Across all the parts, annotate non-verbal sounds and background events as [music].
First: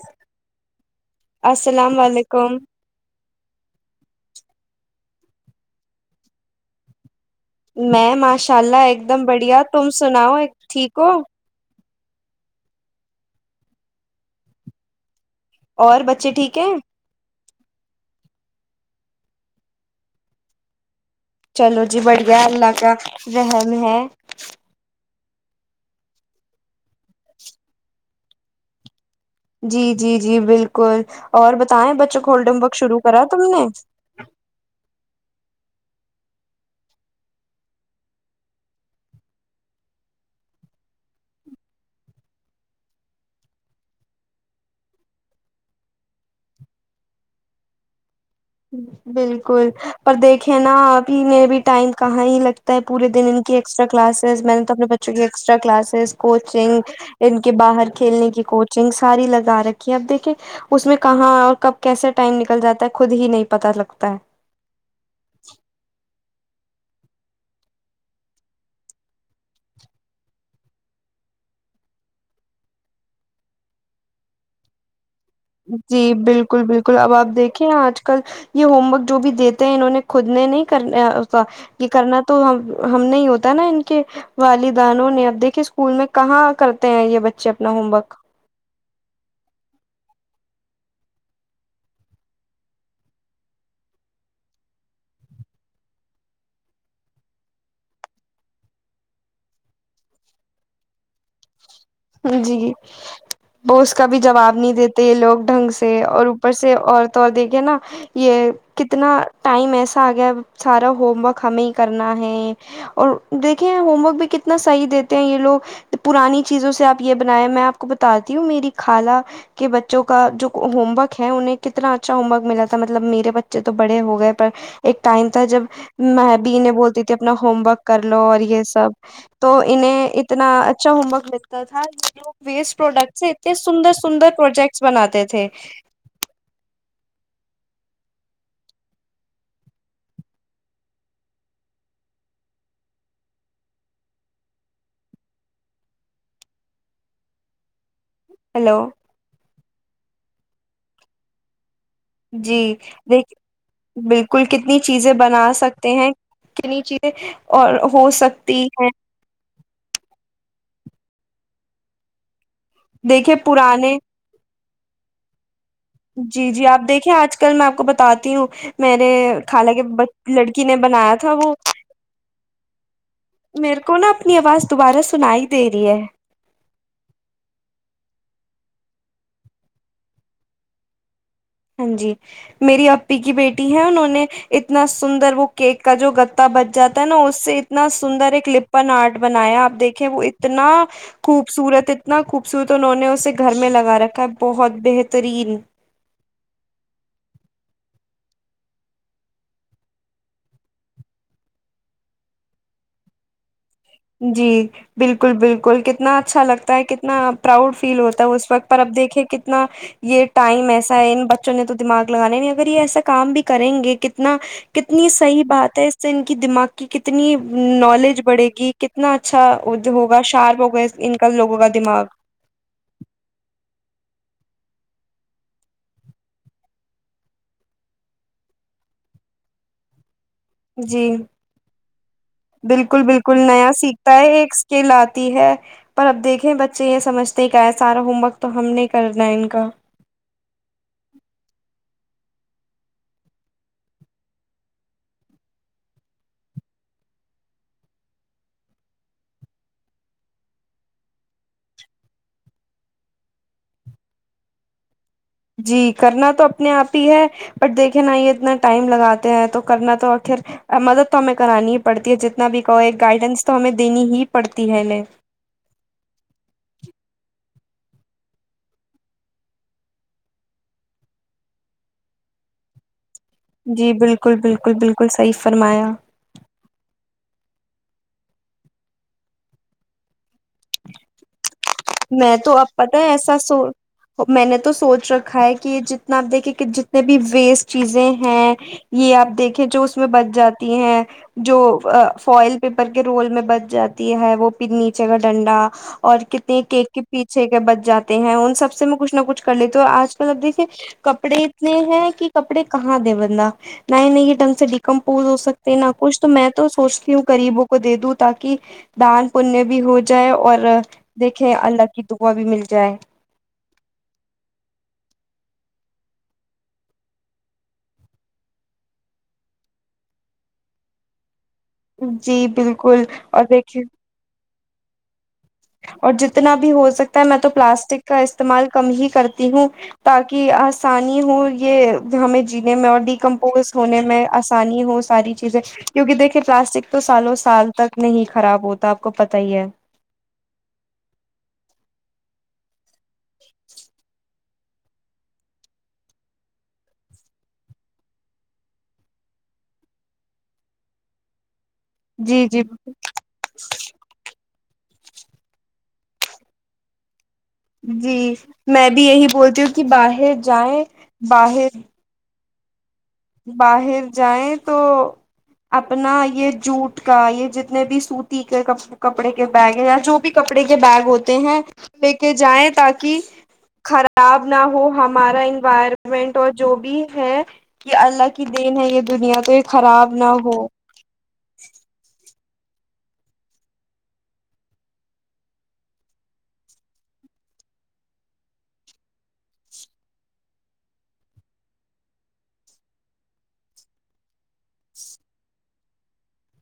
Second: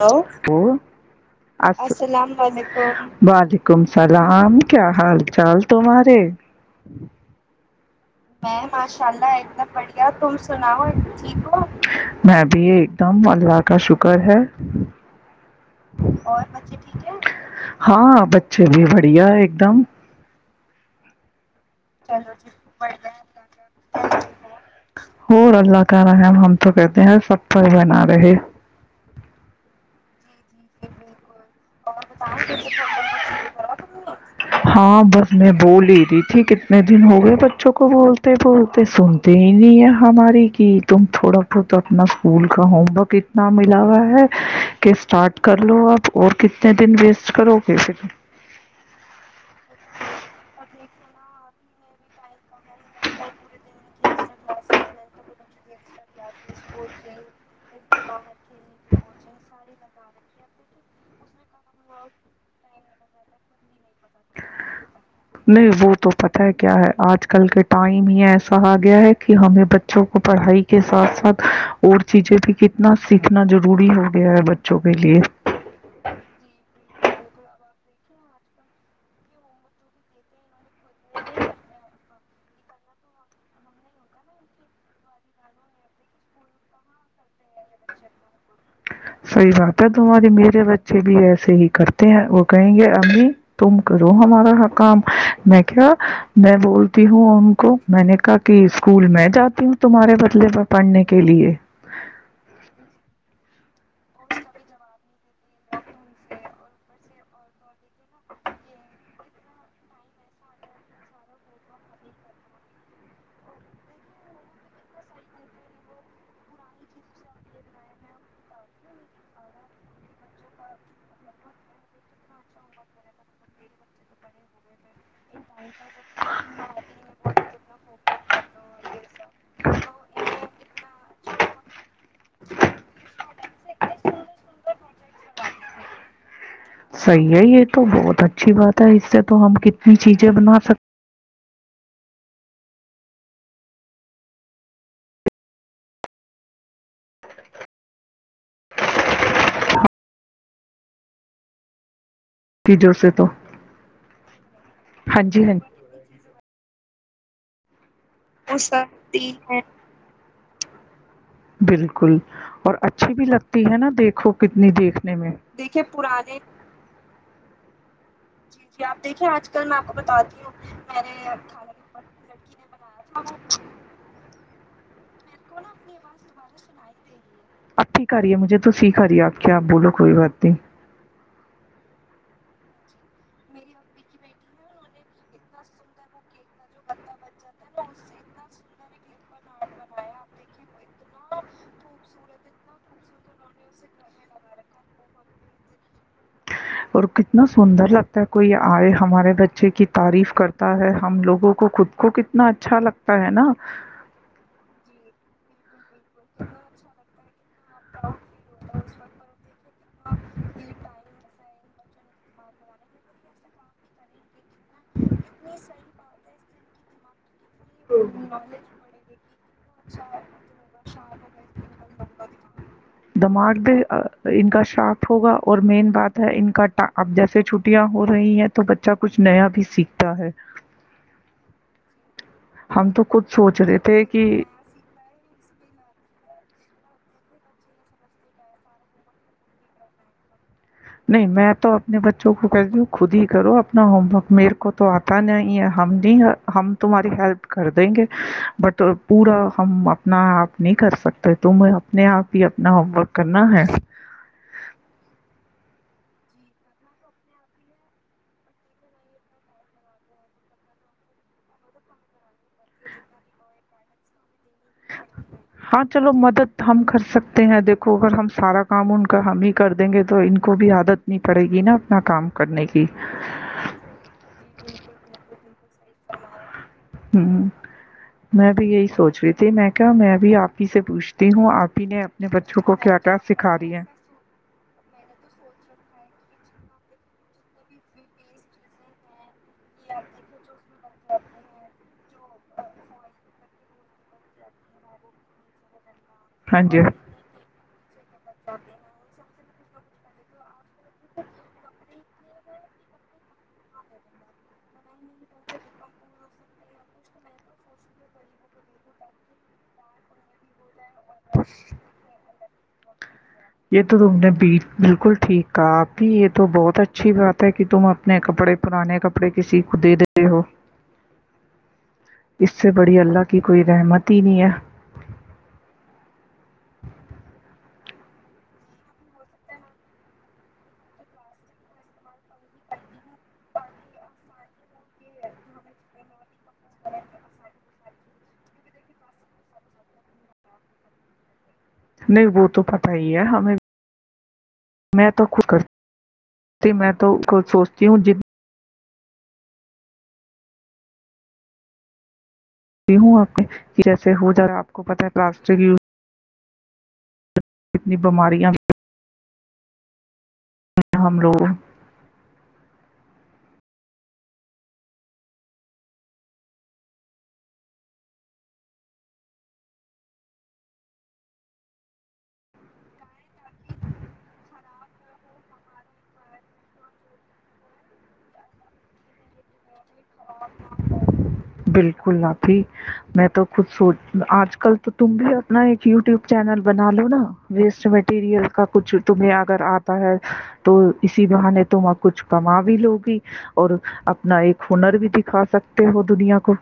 hello السلام علیکم وعلیکم اللام کیا حال چال تمہارے میں ماشاء اللہ ایک دم بڑھیا تم سناؤ ٹھیک ہو میں بھی ایک دم اللہ کا شکر ہے اور بچے ٹھیک ہیں ہاں بچے بھی بڑھیا ہے ایک دم چلو جی بڑھیا اللہ کا رہح ہے ہو اللہ کا رحم ہم تو کہتے ہیں سب پائی بنا رہے جی جی جی بالکل اور بتائیں بچوں کو ہولڈم ورک شروع کرا تم نے د تھی کتنے دن ہو گئے بچوں کو بولتے بولتے سنتے ہی نہیں ہے ہماری کی تم تھوڑا بہت اپنا اسکول کا ہوم ورک اتنا ملا ہوا ہے کہ اسٹارٹ کر لو اب اور کتنے دن ویسٹ کرو گے پھر بالکل پر دیکھے نا ابھی میں بھی ٹائم کہاں ہی لگتا پے دن ان کی ایکسٹرا کلاس میں نے تو اپنے بچوں کی ایکسٹرا کلاسز کوچنگ ان کے باہر کھیلنے کی کوچنگ ساری لگا رکھ کہ اب دیکھے اس میں کہاں کب کیسے ٹائم نکل جا ہے خود ہی نہیں پتا لگتا ہے نہیں وہ تو پ کیا ہے آج کل کے ٹائم یہ ایسا آ گیا ہے کہ ہمیں بچوں کو پڑھائی کے ساتھ ساتھ اور چیزیں بھی کتنا سیکھنا ضروری ہو گیا ہے بچوں کے لیے جی بالکل بالکل اب آپ دیکھیں آج کل یہ ہوم ورک جو بھی دیتے ہیں انہوں نے خود نے نہیں کرنا یہ کرنا تو ہم ہم نہیں ہوتا نا ان کے والدانوں نے اب دیکھے اسکول میں کہاں کرتے ہیں یہ بچے اپنا ہوم ورک صحیح بات ہے تمہاری میرے بچے بھی ایسے ہی کرتے ہیں وہ کہیں گے امی تم کرو ہمارا ہ کام میں کیا میں بولتی ہوں ان کو میں نے کہا کہ اسکول میں جاتی ہوں تمہارے بدلے پر پڑھنے کے لیے جی وہ اس کا بھی جواب نہیں دیتے یہ لوگ ڈھنگ سے اور اوپر سے اورت اور دیکھے نا یہ کتنا ٹائم ایسا آ گیا سارا ہوم ورک ہمیں ہی کرنا ہے اور دیکھے ہوم ورک بھی کتنا صحیح دیتے ہیں یہ لوگ پرانی چیزوں سے سے آپ یہ بنایں میں آپ کو بتاتی ہوں میری خال کے بچوں کا جو ہوم ورک ہے انہیں کتنا اچھا ہوم ورک ملا تھا مطلب میرے بچے تو بڑے ہو گئے پر ایک ٹائم تھا جب میں بھی انہیں بولتی تھی اپنا ہوم ورک کر لو اور یہ سب تو انہیں اتنا اچھا ہوم ورک تھا یہ لوگ ویسٹ پروڈکٹ سے اتنے سندر سندر پروجیکٹس بناتے تھے صحیح ہے یہ تو بہت اچھی بات ہے اس سے تو ہم کتنی چیزیں بنا سکتے ہیلو جی چیزوں سے تو دیک بالکل کتنی چیزیں ہاں بنا جی ہاں سکتے ہیں کتنی چیز اور ہو سکتی ہے بالکل اور اچھی بھی دیکھیے لگتی ہے نا پرانے دیکھو کتنی دیکھنے میں جی جی آپ دیکھیں آج کل میں آپ کو بتتی ہوں میرے خالہ کے لڑکی نے بنایا تھا وہ میرے کو نا اپنی آواز دوبارہ سنا ہی دے رہی ہے اب ٹھیک آ رہی ہے مجھے تو سیکھا رہی ہے آپ کیا بولو کوئی بات نہیں ہاں جی میری اپی کی بیٹی ہے انہوں نے اتنا سندر وہ کیک کا جو گتا بچ جاتا ہے نا اس سے اتنا سندر ایک لپن آرٹ بنایا آپ دیکھیں وہ اتنا خوبصورت اتنا خوبصورت انہوں نے اسے گھر میں لگا رکھا ہے بہت بہترین اور کتنا سندر لگتا ہے کو یہ آئے ہمارے بچے کی تعریف کرتا ہے ہم لوگوں کو خود کو کتنا اچھا لگتا ہے نا جی بالکل بالکل کہ کتنا اچھا لگتا ہے کتنا پراؤڈ فیل ہوتا ہے اس وقت پر اب دیکھے کتنا یہ ٹائم ایسا ہے ان بچ چنے تو دماغ لگانے نہیں اگر یہ ایسا کام بھی کریں گے کتنا کتنی صحیح بات ہے اس سے ان کی دماغ کی کتنی نالالج بڑھے گی کتنا اچھا ہوگا شارپ ہوگا ان کا لوگوں کا دماغ دماغ بھی ان کا شارپ ہوگا اور مین بات ہے ان کا اب جیسے چھٹیاں ہو رہی ہیں تو بچہ کچھ نیا بھی سیکھتا ہے جی ہم بالکل تو خود بالکل سوچ نیا رہے تھے سیکھتا کہ ہے ایک سکیل آتی ہے پر اب دیکھے بچے یہ سمجتے کیا ہے سارا ہوم ورک تو ہم نے کرنا ہے ان کا نہیں میں تو اپنے بچوں کو کہتی ہوں خود ہی کرو اپنا ہوم ورک میرے کو تو آتا نہیں ہے ہم نہیں ہم تمہاری ہیلپ کر دیں گے بٹ پورا ہم اپنا آپ نہیں کر سکتے تمہیں اپنے آپ ہی اپنا ہوم ورک کرنا ہے جی کرنا تو اپنے آپ ہی ہے بٹ دیکھے نا یہ اتنا ٹائم لگاتے ہیں تو کرنا تو آخر مدد تو ہمیں کرانی ہی پڑتی ہے جتنا بھی کہو ایک گائیڈنس تو ہمیں دینی ہی پڑتی ہے انہیں ہاں چلو مدد ہم کر سکتے ہیں دیک کو اگر ہم سارا کام ان کا ہم ہی کر دیں گے تو ان کو بھی عادت نہیں پڑے گی نا اپنا کام کرنے کی جی بالکل بالکل بالکل صحی فرمایا ہوں میں بھی یہی سوچ رہی تھی میں کیا میں بھی آپ ہی سے پوچھتی ہوں آپ ہی نے اپنے میں تو بچوں اب کو کیا پتا ہے کیا ایسا سکھا سو رہی ہیں میں نے تو سوچ رکھا ہے کہ یہ جتنا آپ دیکھیے کہ جتنے بھی ویسٹ چیزیں ہیں یہ آپ دیک جو اس بچ جاتی ہیں جو فل پیپر ر میں ب جاتی ہے وہ پھر نیچے کا ڈنڈا اور ہاں جی کیک کے پیچھے کے بچ جے ہیں ان سب سے میں کھ نہ کچھ کر لی تو آج کل اب دیکھیے کپڑے اتنے ہیں کہ کپڑے کہاں دیں بندہ نئے نئے ڈھنگ سے ڈیکمپوز ہو سکتے ہیں نہ کچھ تو میں تو سوچتی ہوں گریبوں کو دے دوں تاکہ دان پنیہ بھی ہو جائے اور دیکھیں اللہ کی دعا بھی ملتی چائے یہ تو تم نے بالکل ٹھیک کہا اپھی یہ تو بہت اچھی بات ہے کہ تم اپنے کپڑے پرانے کپڑے کسی کو دے دیتے ہو جی اس سے بڑی بالکل اللہ کی اور کوئی دیکھیے رحمت ہی نہیں ہے اور جتنا بھی ہو سکتا ہے میں تو پلاسٹک کا استعمال کم ہی کرتی ہوں تاکہ آسانی ہو یہ ہمیں جینے میں اور ڈیکمپوز ہونے میں آسانی ہو ساری چیزیں کیونکہ دیکھے پلاسٹک تو سالوں سال تک نہیں خراب ہوتا آپ کو پت ہی ہے نہیں ب تو پ پی ہے ہمیں میں تو ختی میں تو خود سوچتی ہوں جن جی جی ہوں آپ جیسے ہو جائےا آپ کو پتا ہے پلاسٹ ی کتنی جی بیماریاں میں بھی یہی بولتی کیوںکہ باہر جائےیں ہیں ہم لوگوں باہر باہر جائیں تو اپنا یہ جووٹ کا یہ جتنے بھی سوتی کے کپڑے کے بیگ ہیں یا جو بھی کپڑے کے بیگ ہوتے ہیں لے کے جائیں تاکہ خراب نہ ہو ہمارا انوائرمنٹ اور جو بھی ہے کہ اللہ کی دین ہے یہ دنیا تو یہ خراب نہ ہو بالکل ن میں تو خود سوچ آج کل تو تم بھی اپنا ایک یوٹیوب چینل بنا لو نا ویسٹ مٹیریل کا کچھ تمہیں اگر آتا ہے تو اسی بہانے تم کچھ کما بھی ل گی اور اپنا ایک ہنر بھی دکھا سکتے ہو دنیا کو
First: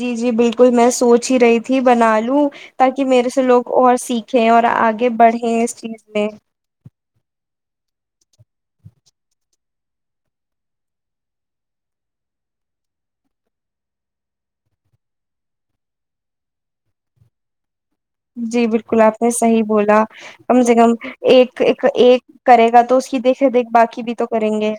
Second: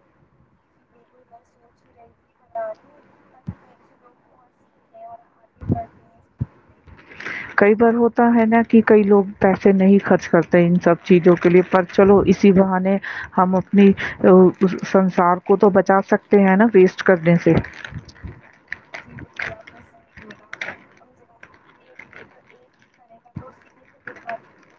جی جی بالکل میں سوچ ہی رہی تھی بنال ل تاکہ میرے سے لوگ اور سیکھ چ اور آگے آگے بڑھیں اس چیز میں کئی ہوتا ہے نا کہ کئی لوگ پیسے نہیں خرچ کرتے ان سب چیزوں کے لیے پر چلو اسی بہانے ہم اپنی سنسار کو تو بچا سکتے ہیں نا ویسٹ کرنے سے جی بالکل آپ نے صحی بولا کم سے کم ایک ایک کرے گا تو اس کی دیکھے دیکھ باقی بھی تو کریں گے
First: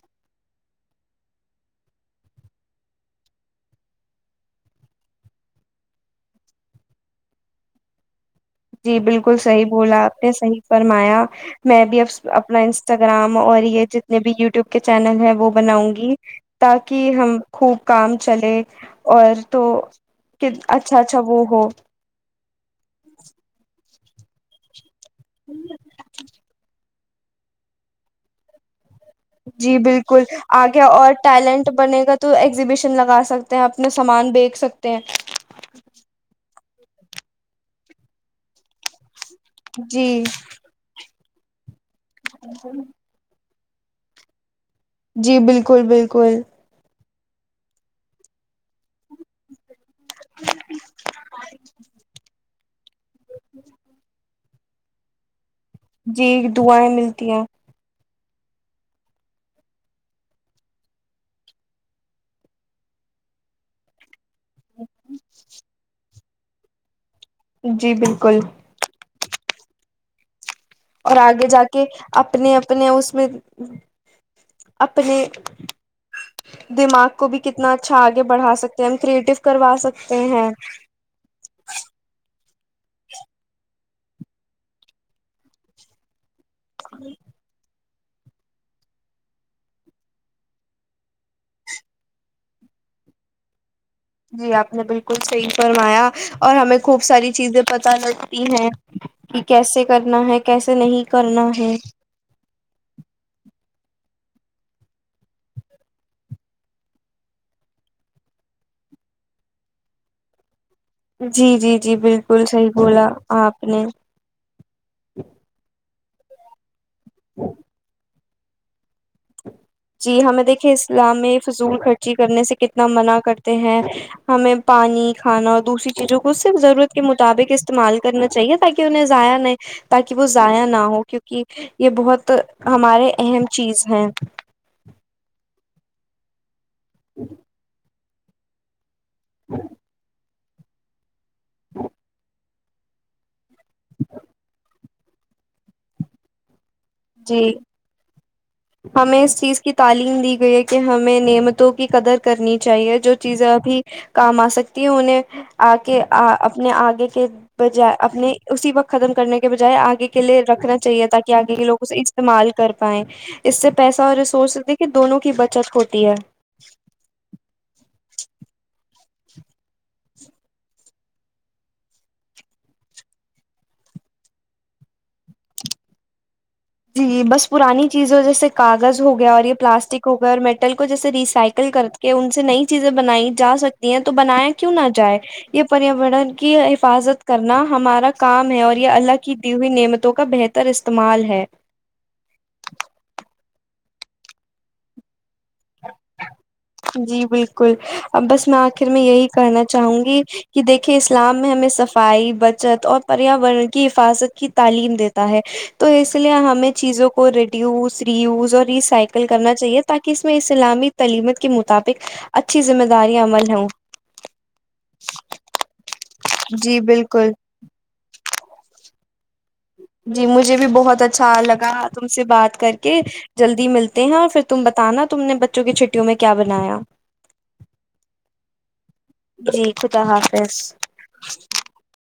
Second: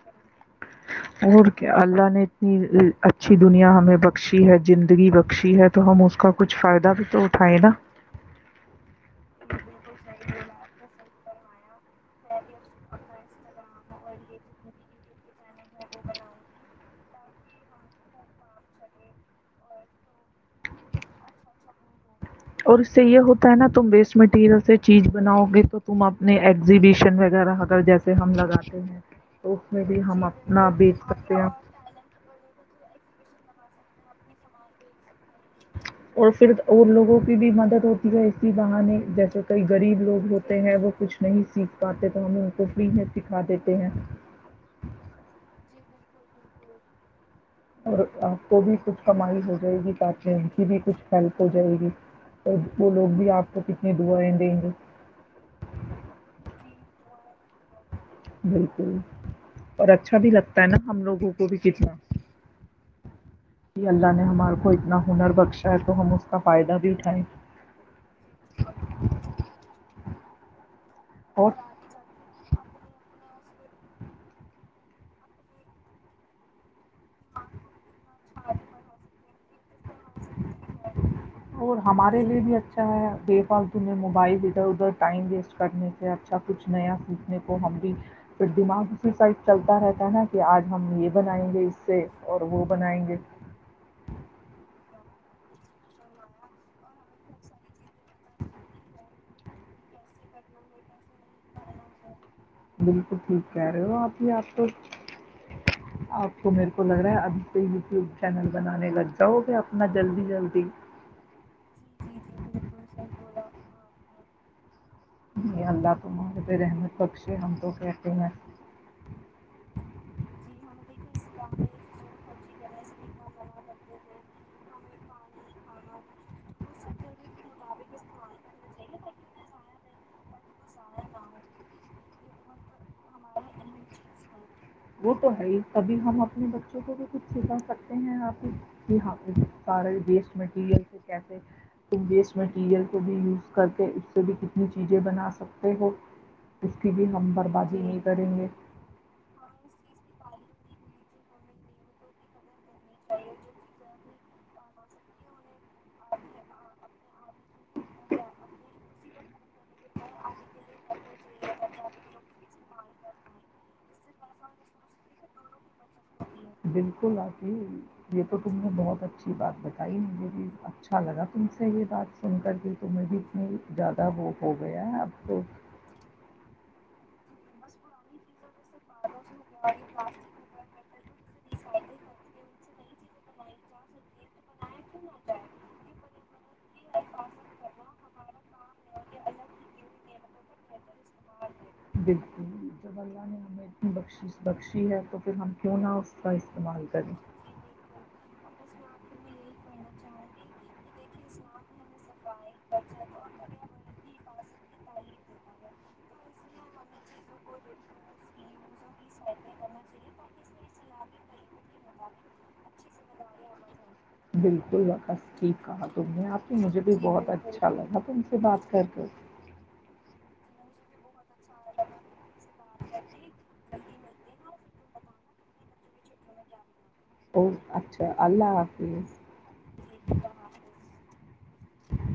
اور کیا اللہ نے اتنی اچھی دنیا ہمیں بخشی ہے زندگی بخشی ہے تو ہم اس کا کچھ فائدہ بھی تو اٹھائے نا جی بالکل صحیح بولا آپ نے صحیح فرمایا میں بھی اب اپنا انسٹاگرام اور یہ جتنے بھی یوٹیوب کے چینل ہیں وہ بناؤں گی ت کہ ہم خوب کام چلے اور تو اچھا اچھا وہ ہو اور اس سے یہ ہوتا نا تم ویسٹ مٹیریل سے چیز بناؤ گے تو تم اپنے ایگزیبش ن وغیرہ اگر جیسے ہم لگاتے ہیں تو اس جی میں بھی بالکل ہم اپنا آگے بیچ اور سکتے ہیں ٹیلنٹ بنے گا تو ایگزیبیشن لگا سکتے س ہیں اپنا سامان بییکچ سکتے ہیں اور پھر اور لوگوں کی بھی مدد ہوتی ہے اسسی بہانے جیسے کئی غریب جی لوگ ہوتے ہیں وہ کچھ نہیں سی پاتے تو ہمیں ان کو فری ہے سکھا دیتے ا ہیں [unintelligible] جی بالکل بالکل اور آپ کو بھی کچھ کمائی ہو جائے گی ان کی بھی کچھ ہیلپ ہو جائے گی اور وہ لوگ بھی آپ کو کتنے دعایں دیں گے [inaudible] جی دعائیں ملتی ہیں بالکل اور اچھا بھی لگتا ہے نا ہم لوگوں کو بھی کتنا کہ اللہ نے ہمارا کو اتنا ہنر بخشا ہے تو ہم اس کا فائدہ بھیٹھائیں جی بالکل اور آگے جا کے اپنے اپنے اس میں اپنے دماغ کو بھی کتنا اھا اچھا آگے بڑا سکتے ہم کریٹو کروا سکتے ہیں اور ہمارے لیے بھی اچھا ہے ب پال توہیں موبائل دیتا ادھر ٹائم ویسٹ کرنے سے آ اچھا کچھ نیا پھوٹنے کو ہم بھی پھر دماغ اسی سائڈ چلتا رہتا ہے نا کہ آج ہم یہ بنائیں گے اس سے اور وہ بنائیں گے جی آپ نے بالکل صحیح فرمایا اور ہمیں خوب ساری چیزیں پتہ لگتی ہیں کہ کیسے کرنا ہے کیسے نہیں کرنا ہے بالکل ٹھیک کہہ رہے ہو ابھی آپ کو آپ کو میرے کو لگ رہا ہے ابھی کو یوٹیوب چینل بنانے لگ جاؤ گے اپنا جلدی جلدی جی جی جی بالکل صحیح بولا آپ نے [unintelligible] [unintelligible] [unintelligible] جی ہمیں دیکھیے اسلام میں فضول خرچی کرنے سے کتنا منع کرتے ہیں ہمیں پانی ھانا اور دوسری چیزوں کو خ سے ضرورت کے مطابق استعمال کرنا چاہیے تاکہ انہیں ضائع نہیں تاکہ وہ ضائع نہ ہو کیونکہ یہ بہت تو ہمارے اہم چیز ہیں وہ تو ہے ہی کبھی ہم اپنے ب ش کو بھی کچھ چیزیں س ہیں آ پ یہ ہاں سارے دیش مٹیریل کیفے ایک بیسمنٹ کیئر کو بھی کرتے ہیں اس سے بھی کتنیز چیزیں بنا سکتے ہو اس کی بھی ہم جی بربادی نہیں کریں گے ہمیں اس چیز کی تعلیم دی گئی ہے کہ ہمیں نعمتوں کی قدر کرنی چاہیے جو چیزیں ابھی کام آ سکتی ہے انہیں آ کے اپنے آگے کے بجائے اپنے اسی وقت ختم کرنے کے بجائے آگے کے لیے رکھنا چاہیے تاکہ آگے کے لو استعمال کر پائائے اس سے پیسہ اور ریسورس دیکھیے دونوں کی بچت ہوتی ہے بالکل آتیی یہ تو تم نے بہت اچھی بات بتائی مجھے بھی اچھا لگا تم سے یہ بات سن کر کے تمہیں بھی اتنی زیادہ وہ ہو گیا ہے اب تو جی بس پرانی چیزوں جیسے [inaudible] چیزیں بنائی جا سکتی ہیں تو بنایا کیوں نہ جائے یہ پریاورن کی حفاظت کرنا ہمارا کام ہے اور یہ اللہ کی دی ہوئی نعمتوں کا بہتر استعمال ہے بالکل جب اللہ نے حد بخشیس بخشی ہے تو پھر ہم کیوں نہ اس کا استعمال کریں جی بالکل اب بس میں آخر میں یہی کرنا چاہوں گی کہ دیکھیے اسلام میں ہمیں صفائی بچت اور پریاورن کی حفاظت کی تعلیم دیتا ہے تو اس لیے ہمیں چیزوں کو ریڈیوز ریوز اور اس سائیکل کرنا چاہیے تاکہ اس میں اسلامی تلیمت کو بالکل بکص کہا تم نے آپ کی جی مجھے بھی بہت بالکل اچھا لگا تم سے بات کر اچ جی مجھے بھی بہت اچھا لگا تم سے بات کر کے جلدی ملتے ہیں اور پھر تم بتانا تم نے بچوں کی چھٹیوں میں کیا بنایا او اچھا اللہ حافظ جی خدا حافظ [unintelligible]